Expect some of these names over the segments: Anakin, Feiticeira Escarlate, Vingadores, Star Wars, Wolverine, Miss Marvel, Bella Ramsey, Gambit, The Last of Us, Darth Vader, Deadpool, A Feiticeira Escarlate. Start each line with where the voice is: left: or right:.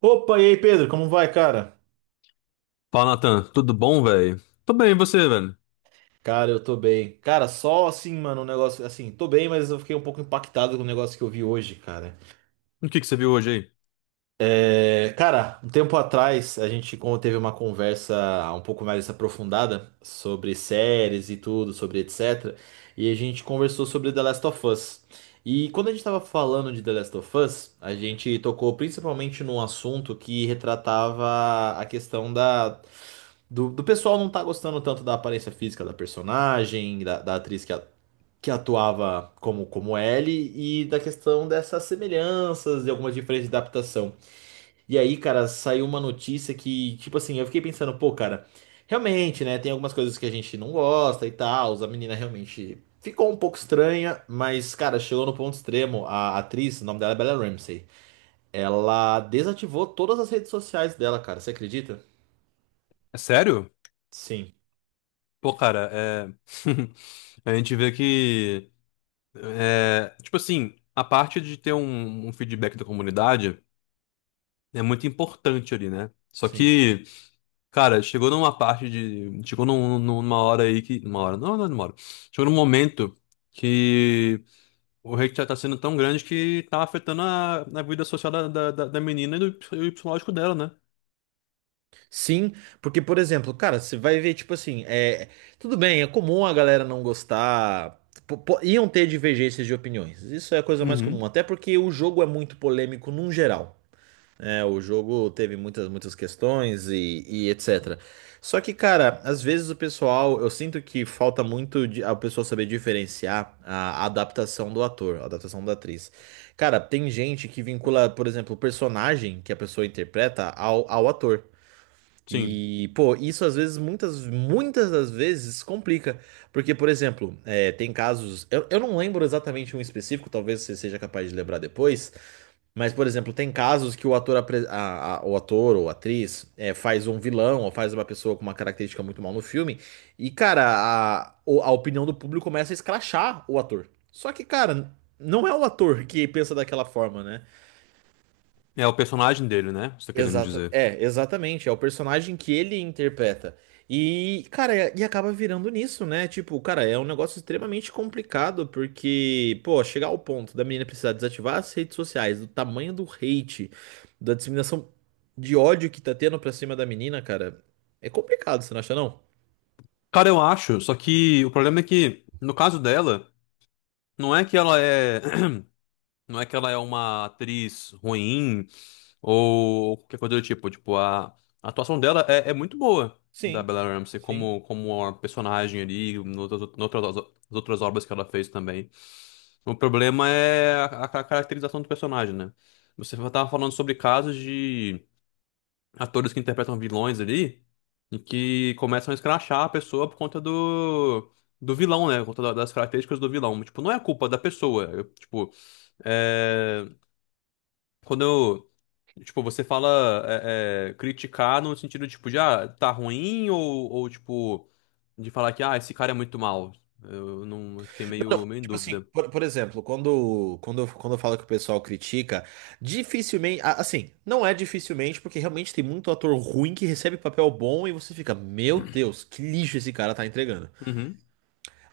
right: Opa, e aí, Pedro, como vai, cara?
left: Fala, Nathan. Tudo bom, velho? Tô bem, e você, velho?
right: Cara, eu tô bem. Cara, só assim, mano, um negócio assim, tô bem, mas eu fiquei um pouco impactado com o negócio que eu vi hoje, cara.
left: O que que você viu hoje aí?
right: É, cara, um tempo atrás a gente como teve uma conversa um pouco mais aprofundada sobre séries e tudo, sobre etc. E a gente conversou sobre The Last of Us. E quando a gente tava falando de The Last of Us, a gente tocou principalmente num assunto que retratava a questão da do pessoal não tá gostando tanto da aparência física da personagem, da atriz que, que atuava como, como Ellie, e da questão dessas semelhanças e algumas diferenças de adaptação. E aí, cara, saiu uma notícia que, tipo assim, eu fiquei pensando, pô, cara, realmente, né, tem algumas coisas que a gente não gosta e tal, a menina realmente ficou um pouco estranha, mas, cara, chegou no ponto extremo. A atriz, o nome dela é Bella Ramsey, ela desativou todas as redes sociais dela, cara, você acredita?
left: É sério?
right: Sim,
left: Pô, cara, é... A gente vê que... Tipo assim, a parte de ter um feedback da comunidade é muito importante ali, né? Só
right: sim.
left: que, cara, chegou numa parte de... Chegou numa hora aí que... Numa hora? Não, é numa hora. Chegou num momento que o hate já tá sendo tão grande que tá afetando a vida social da menina e do psicológico dela, né?
right: Sim, porque, por exemplo, cara, você vai ver, tipo assim, é, tudo bem, é comum a galera não gostar, iam ter divergências de opiniões, isso é a coisa mais comum,
left: Uhum.
right: até porque o jogo é muito polêmico num geral, né? O jogo teve muitas, muitas questões e etc. Só que, cara, às vezes o pessoal, eu sinto que falta muito de, a pessoa saber diferenciar a adaptação do ator, a adaptação da atriz. Cara, tem gente que vincula, por exemplo, o personagem que a pessoa interpreta ao ator.
left: Sim.
right: E, pô, isso às vezes, muitas, muitas das vezes complica. Porque, por exemplo, é, tem casos. Eu não lembro exatamente um específico, talvez você seja capaz de lembrar depois. Mas, por exemplo, tem casos que o ator, o ator ou atriz é, faz um vilão ou faz uma pessoa com uma característica muito mal no filme. E, cara, a opinião do público começa a escrachar o ator. Só que, cara, não é o ator que pensa daquela forma, né?
left: É o personagem dele, né? Você tá querendo
right: Exata,
left: dizer.
right: é, exatamente. É o personagem que ele interpreta. E, cara, e acaba virando nisso, né? Tipo, cara, é um negócio extremamente complicado, porque, pô, chegar ao ponto da menina precisar desativar as redes sociais, do tamanho do hate, da disseminação de ódio que tá tendo pra cima da menina, cara, é complicado, você não acha, não?
left: Cara, eu acho, só que o problema é que, no caso dela, não é que ela é. Não é que ela é uma atriz ruim ou qualquer coisa do tipo. Tipo, a atuação dela é muito boa, da
right: Sim,
left: Bella Ramsey,
right: sim.
left: como uma personagem ali, noutras as outras obras que ela fez também. O problema é a caracterização do personagem, né? Você tava falando sobre casos de atores que interpretam vilões ali e que começam a escrachar a pessoa por conta do, do vilão, né? Por conta das características do vilão. Tipo, não é a culpa da pessoa. Eu, tipo, é, quando eu. Tipo, você fala criticar no sentido, tipo, de, ah, tá ruim ou, tipo, de falar que, ah, esse cara é muito mal. Eu não eu fiquei meio em
right: Tipo assim,
left: dúvida.
right: por exemplo, quando eu falo que o pessoal critica, dificilmente. Assim, não é dificilmente, porque realmente tem muito ator ruim que recebe papel bom e você fica, meu Deus, que lixo esse cara tá entregando.
left: Uhum.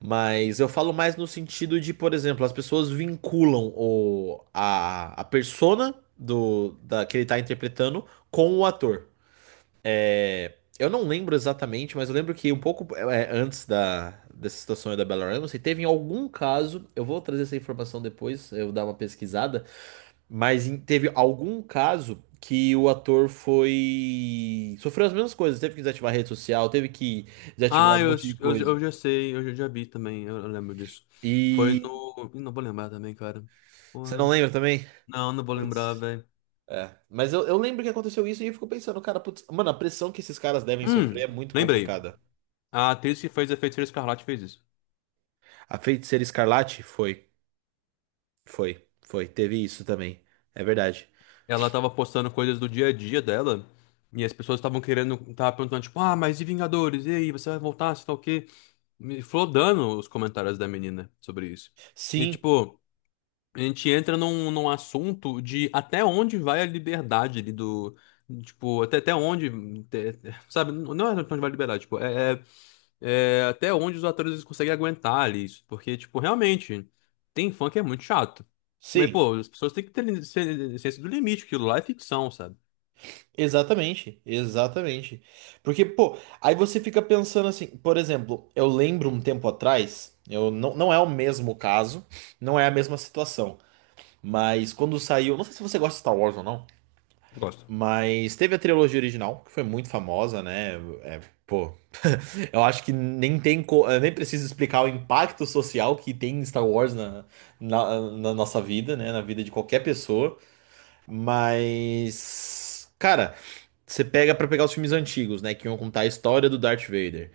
right: Mas eu falo mais no sentido de, por exemplo, as pessoas vinculam a persona que ele tá interpretando com o ator. É, eu não lembro exatamente, mas eu lembro que um pouco é, antes da, dessa situação aí da Bella Ramsey, teve em algum caso, eu vou trazer essa informação depois, eu vou dar uma pesquisada, mas teve algum caso que o ator foi... sofreu as mesmas coisas, teve que desativar a rede social, teve que desativar
left: Ah,
right: um monte de coisa.
left: eu já sei, já vi também, eu lembro disso. Foi
right: E...
left: no. Ih, não vou lembrar também, cara.
right: Você não
left: Porra.
right: lembra também?
left: Não, vou lembrar,
right: Putz.
left: velho.
right: É, mas eu lembro que aconteceu isso e eu fico pensando, cara, putz, mano, a pressão que esses caras devem sofrer
left: Hum,
right: é muito
left: lembrei.
right: complicada.
left: A atriz que fez a Feiticeira Escarlate fez isso.
right: A Feiticeira Escarlate foi. Foi, foi, teve isso também. É verdade.
left: Ela tava postando coisas do dia a dia dela. E as pessoas estavam querendo, tava perguntando, tipo, ah, mas e Vingadores? E aí, você vai voltar? Você tá o quê? Me flodando os comentários da menina sobre isso. E,
right: Sim,
left: tipo, a gente entra num assunto de até onde vai a liberdade ali do. Tipo, até onde. Sabe, não é até onde vai a liberdade, tipo, é, até onde os atores eles conseguem aguentar ali isso. Porque, tipo, realmente, tem fã que é muito chato. Mas,
right: sim,
left: pô, as pessoas têm que ter ciência do limite, aquilo lá é ficção, sabe?
right: exatamente, exatamente. Porque, pô, aí você fica pensando assim, por exemplo, eu lembro um tempo atrás, eu não, não é o mesmo caso, não é a mesma situação, mas quando saiu, não sei se você gosta de Star Wars ou não,
left: Gosto.
right: mas teve a trilogia original, que foi muito famosa, né? É, pô, eu acho que nem tem, eu nem preciso explicar o impacto social que tem Star Wars na, na nossa vida, né? Na vida de qualquer pessoa. Mas, cara, você pega pra pegar os filmes antigos, né, que iam contar a história do Darth Vader.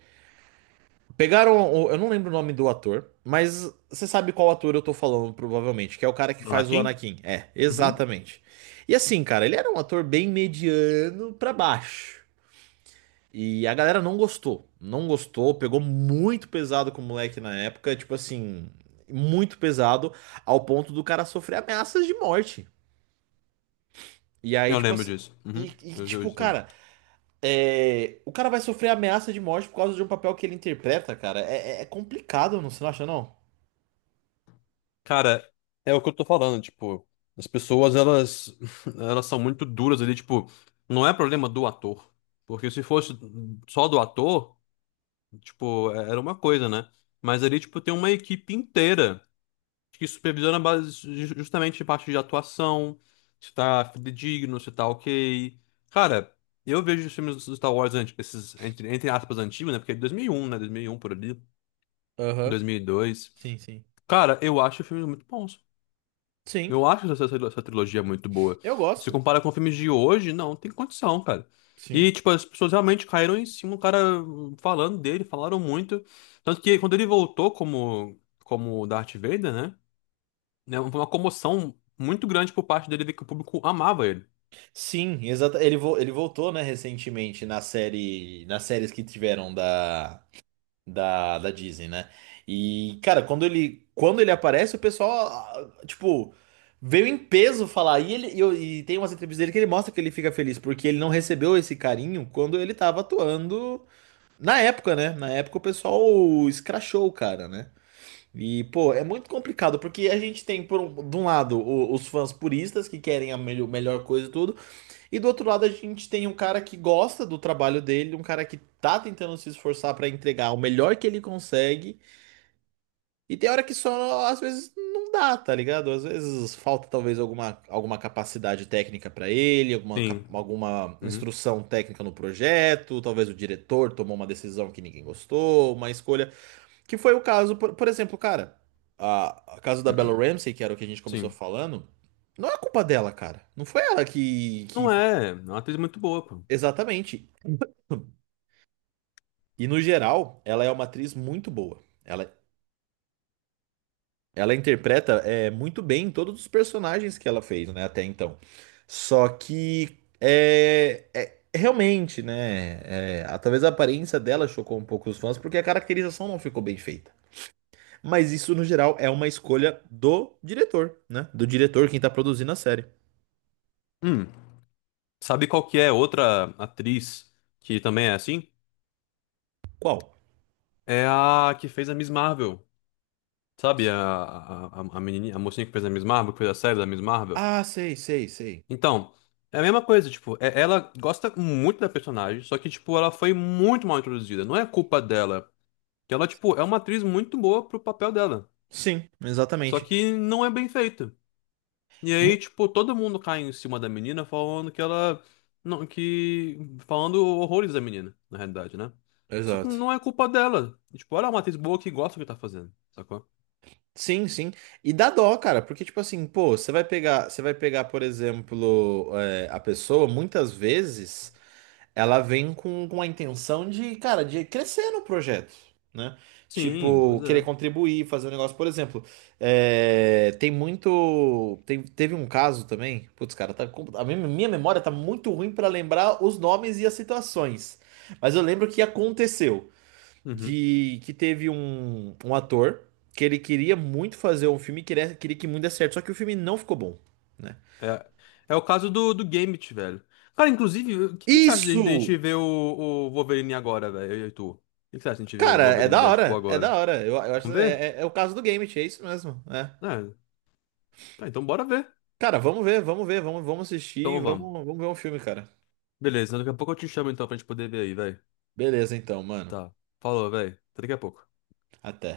right: Pegaram, eu não lembro o nome do ator, mas você sabe qual ator eu tô falando, provavelmente, que é o cara que
left: Do
right: faz o
left: Anakin?
right: Anakin. É,
left: Uhum.
right: exatamente. E assim, cara, ele era um ator bem mediano pra baixo. E a galera não gostou. Não gostou, pegou muito pesado com o moleque na época, tipo assim, muito pesado, ao ponto do cara sofrer ameaças de morte. E aí,
left: Eu
right: tipo
left: lembro
right: assim,
left: disso. Uhum. Eu
right: tipo,
left: lembro.
right: cara, é, o cara vai sofrer ameaça de morte por causa de um papel que ele interpreta, cara. É, é complicado, não, você não acha, não?
left: Cara, é o que eu tô falando, tipo, as pessoas, elas, elas são muito duras ali, tipo, não é problema do ator. Porque se fosse só do ator, tipo, era uma coisa, né? Mas ali, tipo, tem uma equipe inteira. Acho que supervisão é base justamente de parte de atuação, se tá fidedigno, se tá ok. Cara, eu vejo os filmes do Star Wars, esses, entre aspas, antigos, né? Porque é de 2001, né? 2001 por ali,
right: Aham.
left: 2002.
right: Sim, sim.
left: Cara, eu acho filmes muito bons.
right: Sim,
left: Eu acho essa trilogia muito boa.
right: eu
left: Se
right: gosto.
left: compara com filmes de hoje, não tem condição, cara.
right: Sim.
left: E, tipo, as pessoas realmente caíram em cima, o cara falando dele, falaram muito. Tanto que quando ele voltou como Darth Vader, né? Né, Foi uma comoção muito grande por parte dele ver que o público amava ele.
right: Sim, exata. Ele, ele voltou, né, recentemente na série, nas séries que tiveram da, da Disney, né? E, cara, quando ele aparece, o pessoal, ah, ah, tipo, veio em peso falar. E, ele, e, e tem umas entrevistas dele que ele mostra que ele fica feliz, porque ele não recebeu esse carinho quando ele tava atuando. Na época, né? Na época o pessoal escrachou o cara, né? E, pô, é muito complicado, porque a gente tem, por um, de um lado, os fãs puristas que querem a melhor coisa e tudo, e do outro lado a gente tem um cara que gosta do trabalho dele, um cara que tá tentando se esforçar pra entregar o melhor que ele consegue, e tem hora que só, às vezes, não dá, tá ligado? Às vezes falta talvez alguma, alguma capacidade técnica pra ele, alguma,
left: Sim.
right: alguma
left: Uhum.
right: instrução técnica no projeto, talvez o diretor tomou uma decisão que ninguém gostou, uma escolha. Que foi o caso, por exemplo, cara, a caso da Bella Ramsey, que era o que a gente começou
left: Sim.
right: falando, não é culpa dela, cara. Não foi ela que...
left: Não é, é uma atriz muito boa, pô.
right: Exatamente. E no geral, ela é uma atriz muito boa. Ela ela interpreta é, muito bem todos os personagens que ela fez, né, até então. Só que é, realmente, né? É, talvez a aparência dela chocou um pouco os fãs, porque a caracterização não ficou bem feita. Mas isso, no geral, é uma escolha do diretor, né? Do diretor, quem tá produzindo a série.
left: Hum, sabe qual que é outra atriz que também é assim?
right: Qual?
left: É a que fez a Miss Marvel. Sabe, a menininha, a mocinha que fez a Miss Marvel, que fez a série da Miss Marvel.
right: Ah, sei, sei, sei.
left: Então, é a mesma coisa, tipo, é- ela gosta muito da personagem, só que, tipo, ela foi muito mal introduzida. Não é culpa dela. Que ela, tipo, é uma atriz muito boa pro papel dela.
right: Sim,
left: Só
right: exatamente.
left: que não é bem feita. E aí,
right: Mu-
left: tipo, todo mundo cai em cima da menina falando que ela. Não, que. Falando horrores da menina, na realidade, né? Só que
right: Exato.
left: não é culpa dela. E, tipo, ela é uma atriz boa que gosta do que tá fazendo, sacou?
right: Sim, sim. E dá dó, cara, porque tipo assim, pô, você vai pegar, por exemplo, é, a pessoa, muitas vezes ela vem com a intenção de, cara, de crescer no projeto, né?
left: Sim, pois
right: Tipo, querer
left: é.
right: contribuir, fazer um negócio, por exemplo, é, tem muito, teve um caso também, putz, cara, tá, a minha, minha memória tá muito ruim pra lembrar os nomes e as situações, mas eu lembro que aconteceu
left: Uhum.
right: de que teve um, um ator que ele queria muito fazer um filme, queria, queria que muito desse certo, só que o filme não ficou bom, né?
left: É, é o caso do Gambit, velho. Cara, inclusive, o que, que você acha de a gente
right: Isso!
left: ver o Wolverine agora, velho? Eu e tu. O que, que você acha de a gente ver o
right: Cara, é
left: Wolverine
right: da
left: Deadpool
right: hora, é da
left: agora?
right: hora. Eu acho que
left: Vamos ver?
right: é, é, é o caso do Gambit, é isso mesmo, né?
left: É. Tá, então bora ver.
right: Cara, vamos ver, vamos ver, vamos, vamos assistir,
left: Então vamos.
right: vamos, vamos ver um filme, cara.
left: Beleza, daqui a pouco eu te chamo então pra gente poder ver aí, velho.
right: Beleza, então, mano.
left: Tá. Falou, velho. Até daqui a pouco.
right: Até.